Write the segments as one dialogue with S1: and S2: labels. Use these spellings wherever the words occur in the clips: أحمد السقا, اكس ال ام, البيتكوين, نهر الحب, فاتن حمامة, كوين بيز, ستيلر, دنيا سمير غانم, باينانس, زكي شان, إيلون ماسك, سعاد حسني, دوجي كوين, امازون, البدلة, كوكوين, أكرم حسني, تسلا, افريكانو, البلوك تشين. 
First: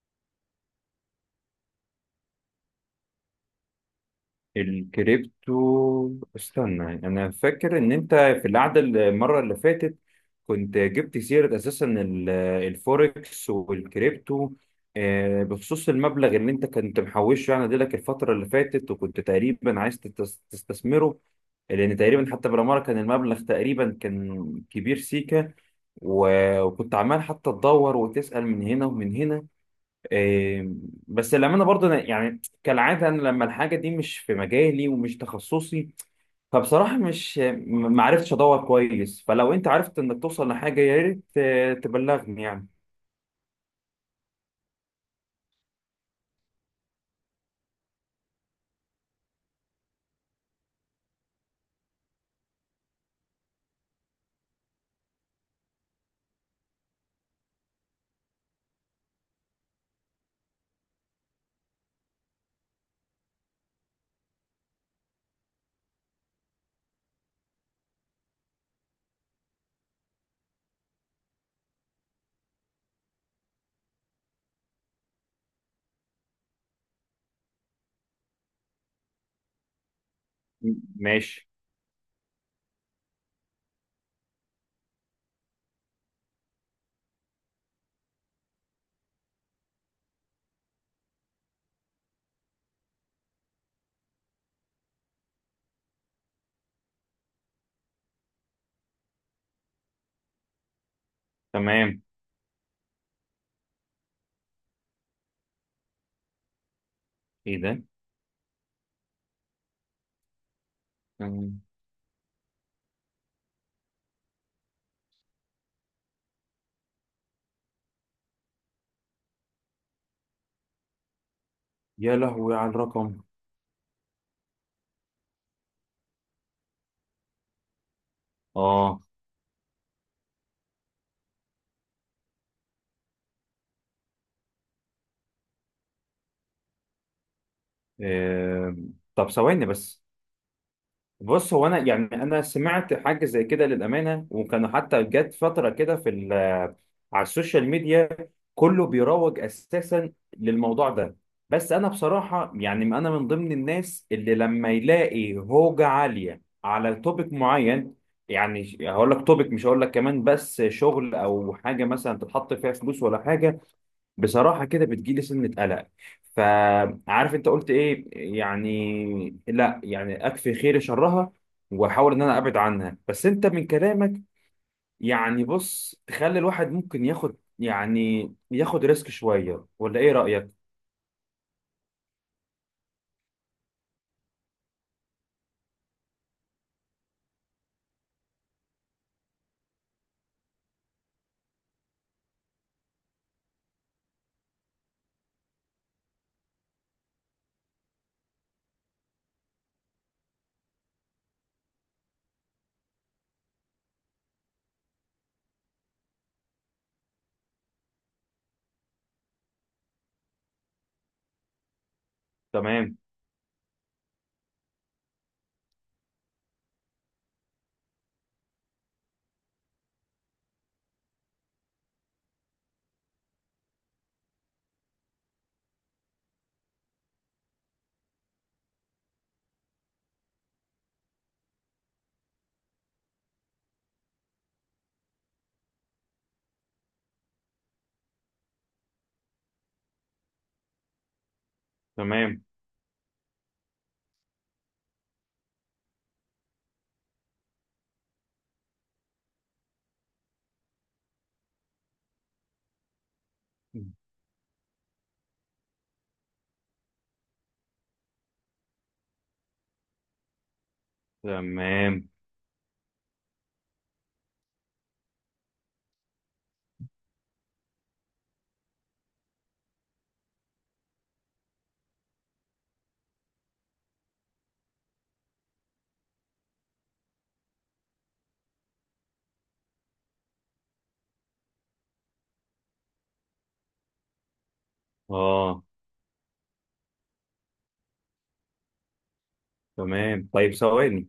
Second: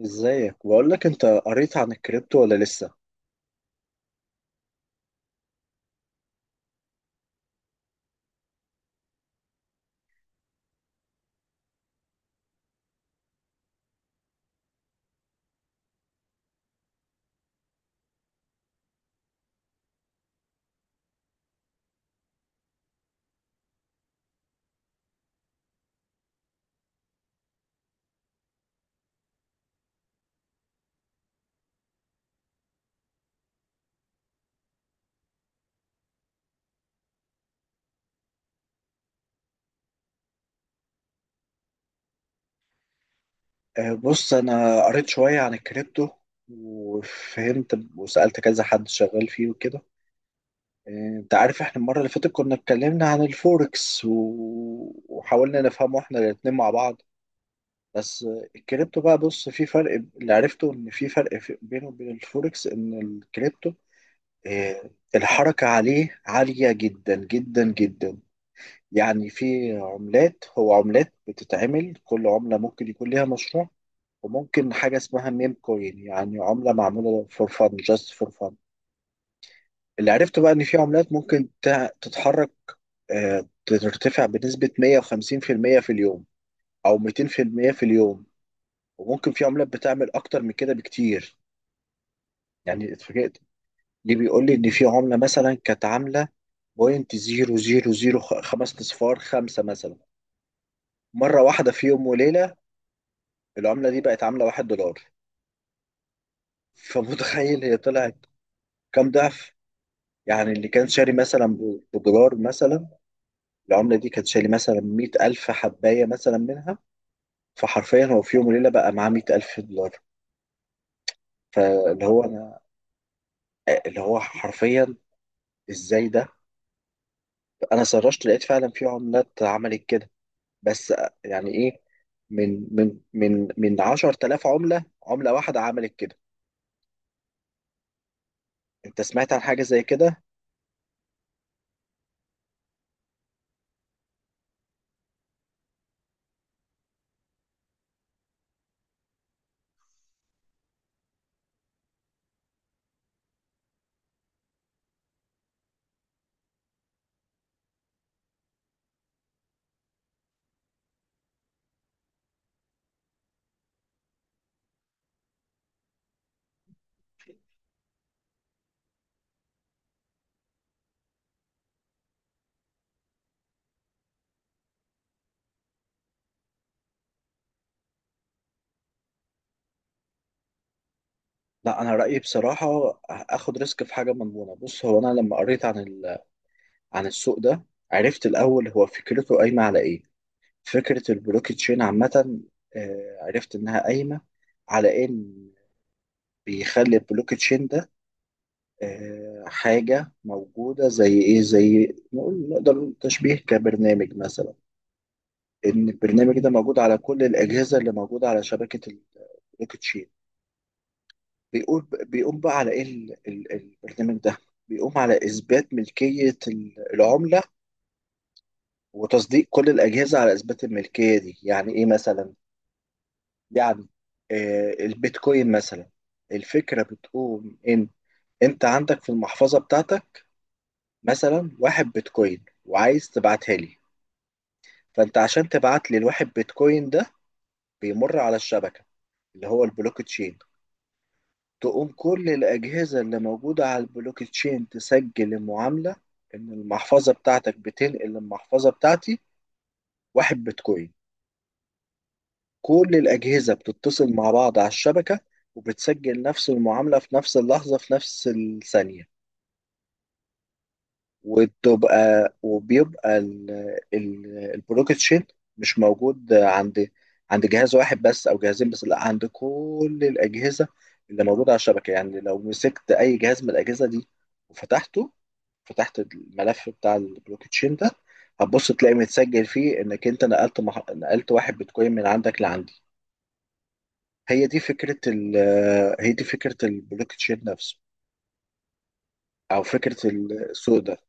S1: ازيك؟ بقول لك انت قريت عن الكريبتو ولا لسه؟
S2: الكريبتو، استنى. انا فاكر ان انت في القعده المره اللي فاتت كنت جبت سيره اساسا الفوركس والكريبتو. بخصوص المبلغ اللي انت كنت محوشه يعني لك الفتره اللي فاتت وكنت تقريبا عايز تستثمره، لان تقريبا حتى بالعماره كان المبلغ تقريبا كان كبير سيكا. و- وكنت عمال حتى تدور وتسال من هنا ومن هنا. إيه، بس للأمانة برضه أنا يعني كالعادة أنا لما الحاجة دي مش في مجالي ومش تخصصي، فبصراحة مش م- ما عرفتش أدور كويس، فلو أنت عرفت إنك توصل لحاجة يا ريت تبلغني يعني.
S1: بص، انا قريت شوية عن الكريبتو وفهمت وسألت كذا حد شغال فيه وكده. أه انت عارف احنا المرة اللي فاتت كنا اتكلمنا عن الفوركس وحاولنا نفهمه احنا الاتنين مع بعض. بس الكريبتو بقى، بص في فرق. اللي عرفته ان في فرق بينه وبين الفوركس ان الكريبتو، الحركة عليه عالية جدا جدا جدا. يعني في عملات، هو عملات بتتعمل كل عملة ممكن يكون ليها مشروع، وممكن حاجة اسمها ميم كوين، يعني عملة معمولة فور فن، جاست فور فن. اللي عرفته بقى إن في عملات ممكن
S2: ماشي.
S1: تتحرك، ترتفع بنسبة 150% في المية في اليوم أو 200% في المية في اليوم. وممكن في عملات بتعمل أكتر من كده بكتير. يعني اتفاجئت، ليه بيقول لي إن في عملة مثلا كانت عاملة بوينت زيرو زيرو زيرو، خمس أصفار، خمسة مثلا، مرة واحدة في
S2: تمام.
S1: يوم وليلة العملة دي بقت عاملة واحد دولار.
S2: إيه
S1: فمتخيل هي
S2: ده؟
S1: طلعت كام ضعف؟ يعني اللي كان شاري مثلا
S2: أم،
S1: بدولار مثلا، العملة دي كانت شاري مثلا مية ألف حباية مثلا منها، فحرفيا هو في يوم وليلة بقى معاه مية ألف دولار. فاللي
S2: يا
S1: هو
S2: لهوي
S1: أنا،
S2: على الرقم.
S1: اللي هو حرفيا، إزاي ده؟ أنا سرشت لقيت فعلا في
S2: آه.
S1: عملات عملت كده، بس يعني إيه؟ من 10,000 عملة، عملة واحدة عملت كده.
S2: إيه،
S1: أنت
S2: طب
S1: سمعت عن حاجة
S2: ثواني
S1: زي
S2: بس.
S1: كده؟
S2: بص هو انا يعني انا سمعت حاجه زي كده للامانه، وكانوا حتى جت فتره كده في على السوشيال ميديا كله بيروج اساسا للموضوع ده. بس انا بصراحه يعني انا من ضمن الناس اللي لما يلاقي هوجه عاليه على توبيك معين، يعني هقول لك توبيك، مش هقول لك كمان بس شغل او حاجه مثلا تتحط فيها فلوس ولا حاجه، بصراحة كده بتجيلي سنة قلق. فعارف انت قلت ايه؟ يعني لا، يعني اكفي خير شرها واحاول ان انا ابعد عنها. بس انت من كلامك يعني، بص، تخلي الواحد ممكن ياخد يعني ياخد ريسك شوية، ولا ايه رأيك؟
S1: لا، انا رايي بصراحه اخد ريسك في حاجه مضمونه. بص، هو انا لما قريت عن عن السوق ده، عرفت الاول هو فكرته قايمه على ايه. فكره البلوك تشين عامه، عرفت انها قايمه على ان بيخلي البلوك تشين ده، حاجه موجوده زي ايه، زي نقول، نقدر نقول تشبيه كبرنامج مثلا. ان البرنامج ده موجود على كل الاجهزه اللي موجوده على شبكه البلوك تشين. بيقول، بيقوم بقى على ايه
S2: تمام.
S1: البرنامج ده؟ بيقوم على اثبات ملكيه العمله، وتصديق كل الاجهزه على اثبات الملكيه دي. يعني ايه مثلا؟ يعني، آه البيتكوين مثلا، الفكره بتقوم ان انت عندك في المحفظه بتاعتك مثلا واحد بيتكوين وعايز تبعتها لي. فانت عشان تبعت لي الواحد بيتكوين ده، بيمر على الشبكه اللي هو البلوك تشين، تقوم كل
S2: تمام.
S1: الأجهزة اللي موجودة على البلوك تشين تسجل المعاملة إن المحفظة بتاعتك بتنقل المحفظة بتاعتي واحد بيتكوين. كل الأجهزة بتتصل مع بعض على الشبكة وبتسجل نفس المعاملة في نفس اللحظة في نفس الثانية.
S2: تمام.
S1: وتبقى، وبيبقى البلوك تشين مش موجود عند، عند جهاز واحد بس أو جهازين بس، لا، عند كل الأجهزة اللي موجودة على الشبكة. يعني لو مسكت أي جهاز من الأجهزة دي وفتحته، فتحت الملف بتاع البلوك تشين ده، هتبص تلاقي متسجل فيه انك انت نقلت واحد بيتكوين من عندك لعندي. هي دي فكره
S2: اه.
S1: هي دي فكره البلوك تشين نفسه، او فكره
S2: تمام، طيب
S1: السوق ده.
S2: ثواني.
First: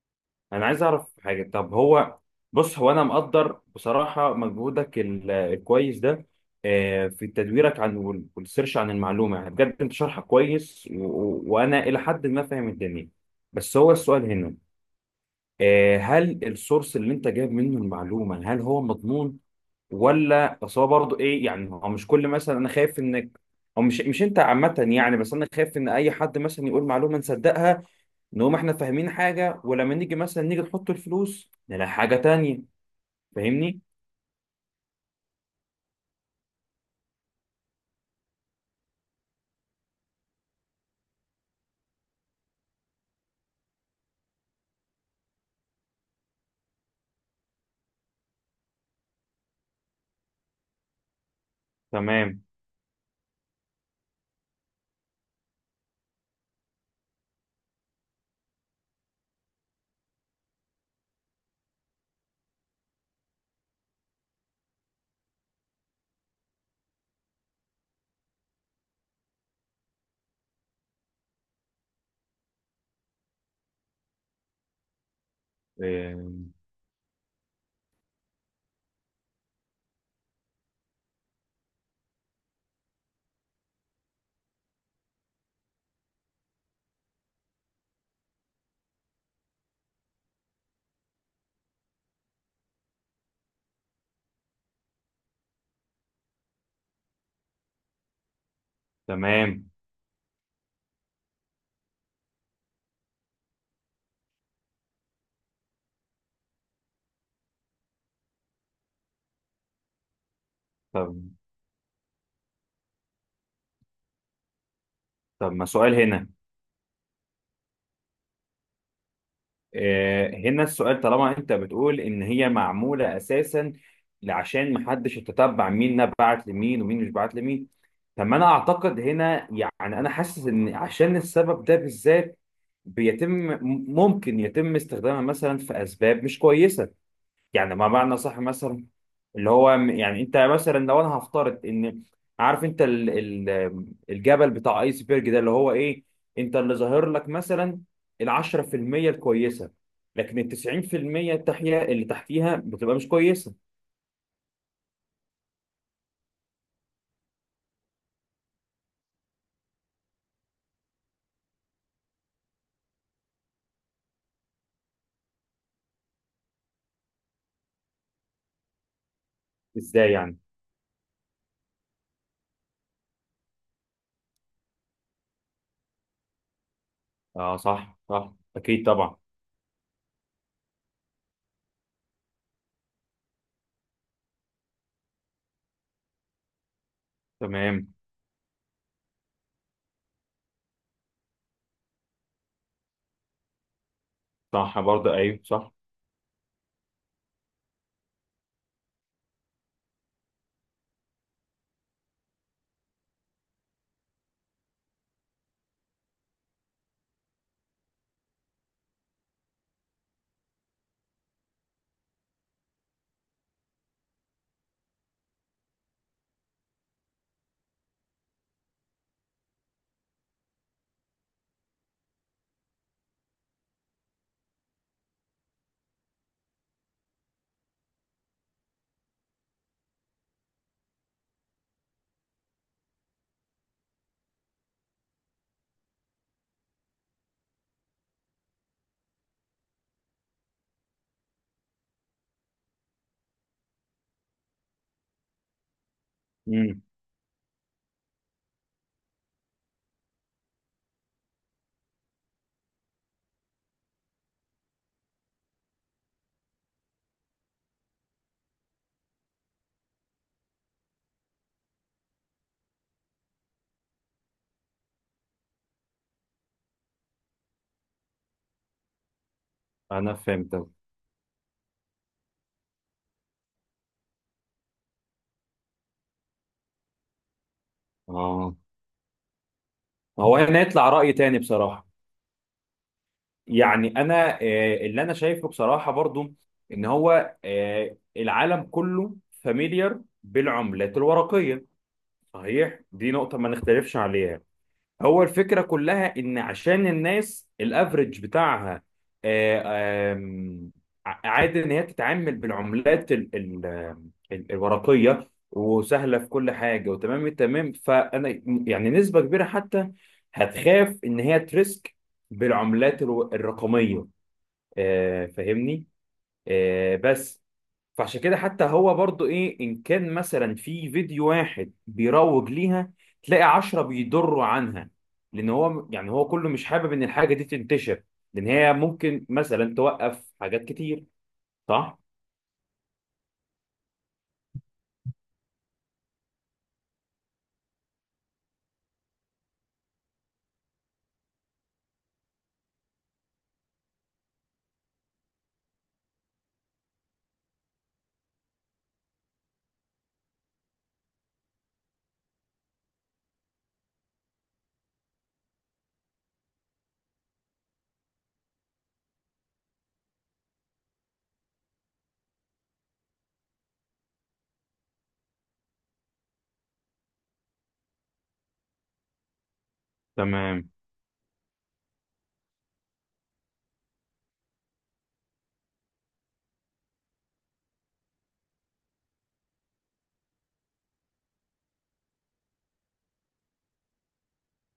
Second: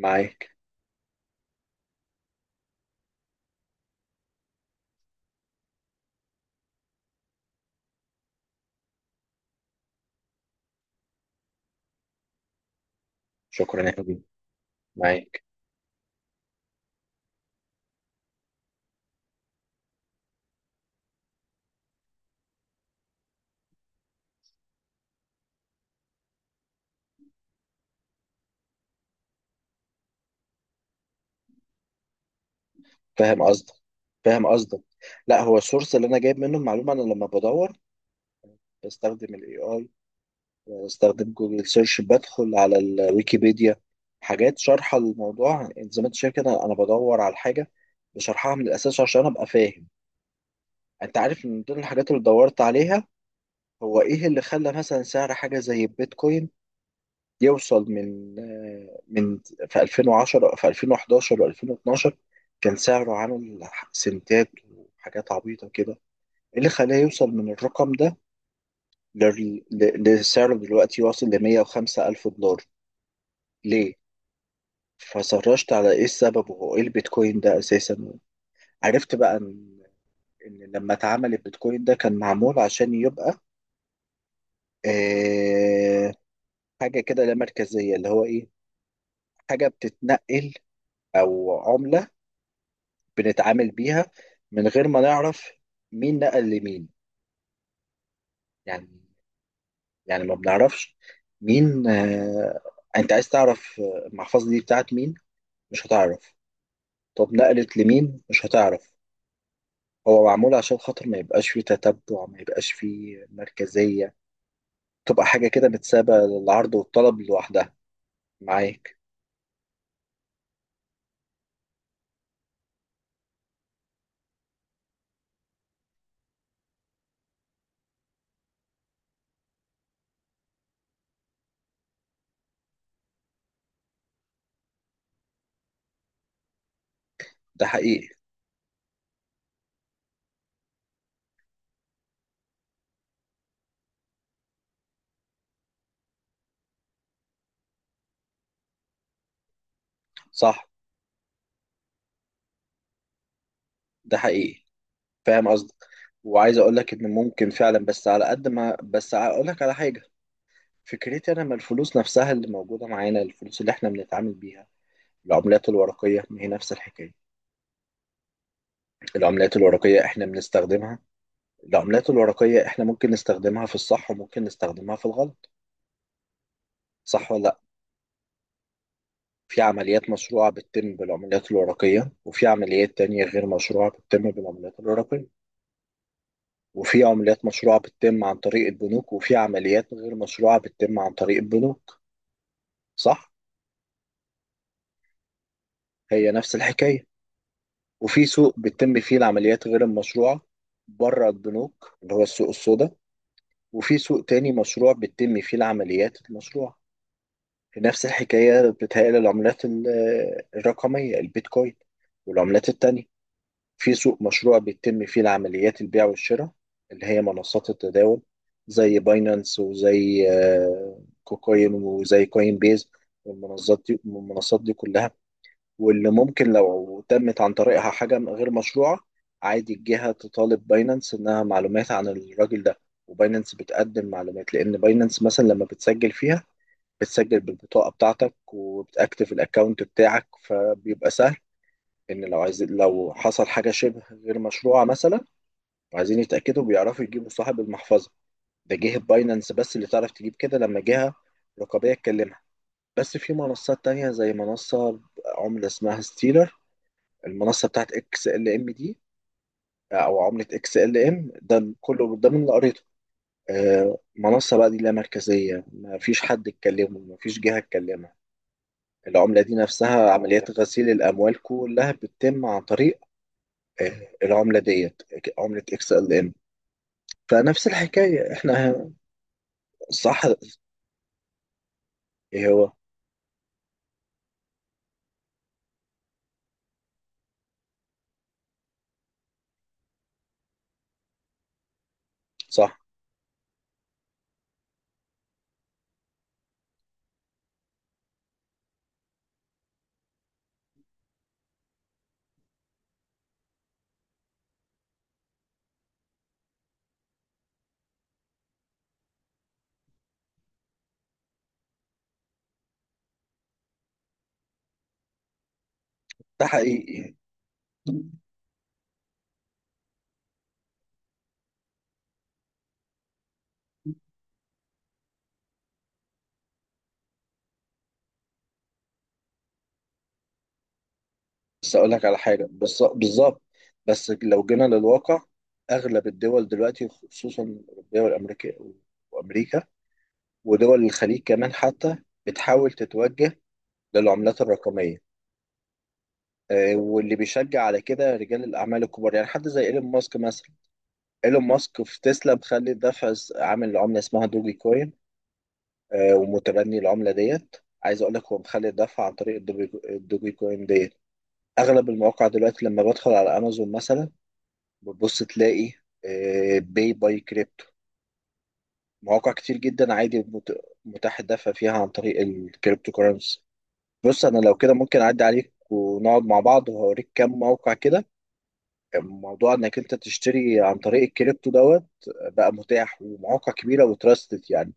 S1: معاك.
S2: انا عايز اعرف حاجه، طب هو بص، هو انا مقدر بصراحه مجهودك الكويس ده، في تدويرك عن وال- والسيرش عن المعلومه، يعني بجد انت شرحك كويس و- و- وانا الى حد ما فاهم الدنيا. بس
S1: شكرا يا
S2: هو
S1: حبيبي.
S2: السؤال هنا،
S1: معاك.
S2: هل السورس اللي انت جايب منه المعلومه هل هو مضمون، ولا اصل هو برضه ايه؟ يعني هو مش كل مثلا انا خايف انك، او مش انت عامه يعني، بس انا خايف ان اي حد مثلا يقول معلومه نصدقها، نقوم احنا فاهمين حاجة، ولما نيجي مثلا نحط الفلوس نلاقي حاجة تانية.
S1: فاهم قصدك،
S2: فاهمني؟
S1: فاهم قصدك. لا، هو السورس اللي انا جايب منه المعلومه، انا لما بدور بستخدم الاي اي، بستخدم جوجل سيرش، بدخل على الويكيبيديا، حاجات شارحة الموضوع. يعني زي ما انت شايف كده انا بدور على الحاجة بشرحها من الاساس عشان ابقى فاهم. انت عارف من ضمن الحاجات اللي
S2: تمام.
S1: دورت عليها هو ايه اللي خلى مثلا سعر حاجة زي البيتكوين يوصل من من، في 2010 في 2011 و2012 كان سعره عامل سنتات وحاجات عبيطة كده. ايه اللي خلاه يوصل من الرقم ده لسعره دلوقتي واصل ل 105 ألف دولار؟ ليه؟ فسرشت على ايه
S2: اه،
S1: السبب وهو ايه البيتكوين ده اساسا. عرفت بقى ان، ان لما اتعمل البيتكوين ده كان معمول عشان يبقى، آه حاجه كده لا مركزيه. اللي هو ايه؟ حاجه بتتنقل، او عمله بنتعامل بيها من غير ما نعرف مين نقل لمين، يعني.
S2: تمام.
S1: يعني ما بنعرفش مين. انت عايز تعرف المحفظه دي بتاعت مين؟ مش هتعرف. طب نقلت لمين؟ مش هتعرف. هو معمول عشان خاطر
S2: طب.
S1: ما يبقاش فيه تتبع، ما يبقاش فيه مركزية، تبقى حاجة
S2: ما
S1: كده
S2: سؤال
S1: متسابة
S2: هنا،
S1: للعرض والطلب لوحدها. معاك.
S2: اه هنا السؤال، طالما انت بتقول ان هي معمولة اساسا عشان محدش يتتبع مين نبعت لمين ومين مش بعت لمين، طب ما انا اعتقد هنا يعني انا حاسس ان عشان السبب ده بالذات بيتم، ممكن يتم استخدامها مثلا في اسباب مش كويسة.
S1: ده
S2: يعني ما
S1: حقيقي.
S2: معنى صح مثلا، اللي هو م- يعني انت مثلا، لو انا هفترض ان، عارف انت ال الجبل بتاع ايسبرج ده، اللي هو ايه، انت اللي ظاهر لك مثلا ال 10% الكويسه، لكن ال
S1: صح،
S2: 90% التحيه اللي تحتيها بتبقى مش كويسه.
S1: ده حقيقي، فاهم قصدك. وعايز اقول لك ان ممكن فعلا، بس على قد ما، بس اقول لك على حاجة. فكرتي انا، ما الفلوس نفسها اللي موجودة معانا، الفلوس اللي احنا بنتعامل بيها، العملات الورقية، ما هي نفس الحكاية. العملات الورقية
S2: ازاي
S1: احنا
S2: يعني؟
S1: بنستخدمها، العملات الورقية احنا ممكن نستخدمها في الصح وممكن نستخدمها في الغلط، صح
S2: اه
S1: ولا؟
S2: صح، صح، اكيد طبعا.
S1: في عمليات مشروعة بتتم بالعمليات الورقية، وفي عمليات تانية غير مشروعة بتتم بالعمليات الورقية، وفي عمليات مشروعة
S2: تمام.
S1: بتتم عن طريق البنوك، وفي عمليات غير مشروعة بتتم عن طريق البنوك، صح؟
S2: صح برضه، ايوه صح.
S1: هي نفس الحكاية. وفي سوق بتتم فيه العمليات غير المشروعة بره البنوك، اللي هو السوق السوداء، وفي سوق تاني مشروع بتتم فيه العمليات المشروعة. في نفس الحكاية بتهيألي العملات الرقمية، البيتكوين والعملات التانية، في سوق مشروع بيتم فيه العمليات البيع والشراء، اللي هي منصات التداول زي باينانس، وزي كوكوين، وزي كوين بيز والمنصات دي، والمنصات دي كلها. واللي ممكن لو تمت عن طريقها حاجة غير مشروعة، عادي الجهة تطالب باينانس إنها معلومات عن الراجل ده، وباينانس بتقدم معلومات، لأن باينانس مثلا لما بتسجل فيها بتسجل بالبطاقة بتاعتك وبتأكتف الأكاونت بتاعك، فبيبقى سهل ان لو عايز، لو حصل حاجه شبه غير مشروعه مثلا وعايزين يتاكدوا
S2: امم.
S1: بيعرفوا يجيبوا صاحب المحفظه. ده جهه باينانس بس اللي تعرف تجيب كده لما جهه رقابيه تكلمها. بس في منصات تانية زي منصه عمله اسمها ستيلر، المنصه بتاعت اكس ال ام دي، او عمله اكس ال ام، ده كله ده من اللي قريته. منصه بقى دي لا مركزيه، ما فيش حد يتكلمه، ما فيش جهه تكلمها. العمله دي نفسها
S2: انا
S1: عمليات
S2: فهمتك.
S1: غسيل الاموال كلها بتتم عن طريق، العملة ديت، عملة اكس ال ام. فنفس الحكاية
S2: اه،
S1: احنا، صح.
S2: هو هنا يطلع رأي تاني بصراحه.
S1: ايه هو؟
S2: يعني انا اللي انا شايفه بصراحه برضو ان هو، العالم كله فاميليار بالعملات الورقيه،
S1: صح،
S2: صحيح، دي نقطه ما نختلفش عليها. هو الفكره كلها ان عشان الناس الافريج بتاعها، آه، آم، عادي ان هي تتعامل بالعملات الورقيه وسهله في كل حاجه وتمام التمام، فانا يعني نسبه كبيره حتى هتخاف ان هي تريسك بالعملات الرقميه، فاهمني؟
S1: ده حقيقي يعني.
S2: بس فعشان كده حتى هو برضو ايه، ان كان مثلا في فيديو واحد بيروج ليها، تلاقي عشرة بيضروا عنها، لان هو يعني هو كله مش حابب ان الحاجة دي تنتشر، لان هي ممكن مثلا توقف حاجات كتير.
S1: بس اقول
S2: صح.
S1: لك على حاجة بالظبط. بس لو جينا للواقع، اغلب الدول دلوقتي خصوصا الاوروبية والامريكية، وامريكا ودول الخليج كمان حتى، بتحاول تتوجه للعملات الرقمية. واللي بيشجع على كده رجال الأعمال الكبار، يعني حد زي إيلون ماسك مثلا. إيلون ماسك في تسلا مخلي الدفع عامل عملة اسمها دوجي كوين، ومتبني العملة ديت. عايز اقول لك هو مخلي الدفع عن طريق الدوجي كوين ديت. اغلب المواقع دلوقتي لما بدخل على امازون مثلا، بتبص تلاقي، باي باي كريبتو. مواقع كتير جدا عادي
S2: تمام.
S1: متاح الدفع فيها عن طريق الكريبتو كورنسي. بص انا لو كده ممكن اعدي عليك ونقعد مع بعض وهوريك كام موقع كده، موضوع انك انت تشتري عن طريق الكريبتو دوت بقى متاح، ومواقع كبيرة وتراستد يعني.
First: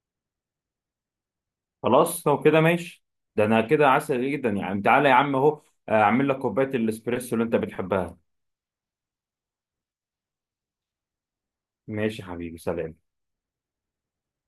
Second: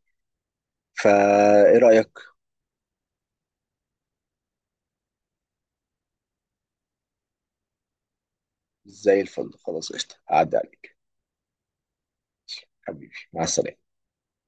S1: فايه رأيك؟
S2: خلاص لو كده ماشي. ده انا كده عسل جدا، يعني تعالى يا عم اهو، اعمل لك كوباية الاسبريسو اللي انت بتحبها.
S1: زي الفل، خلاص قشطة، هعدي عليك.
S2: ماشي يا حبيبي، سلام.
S1: حبيبي، مع السلامة.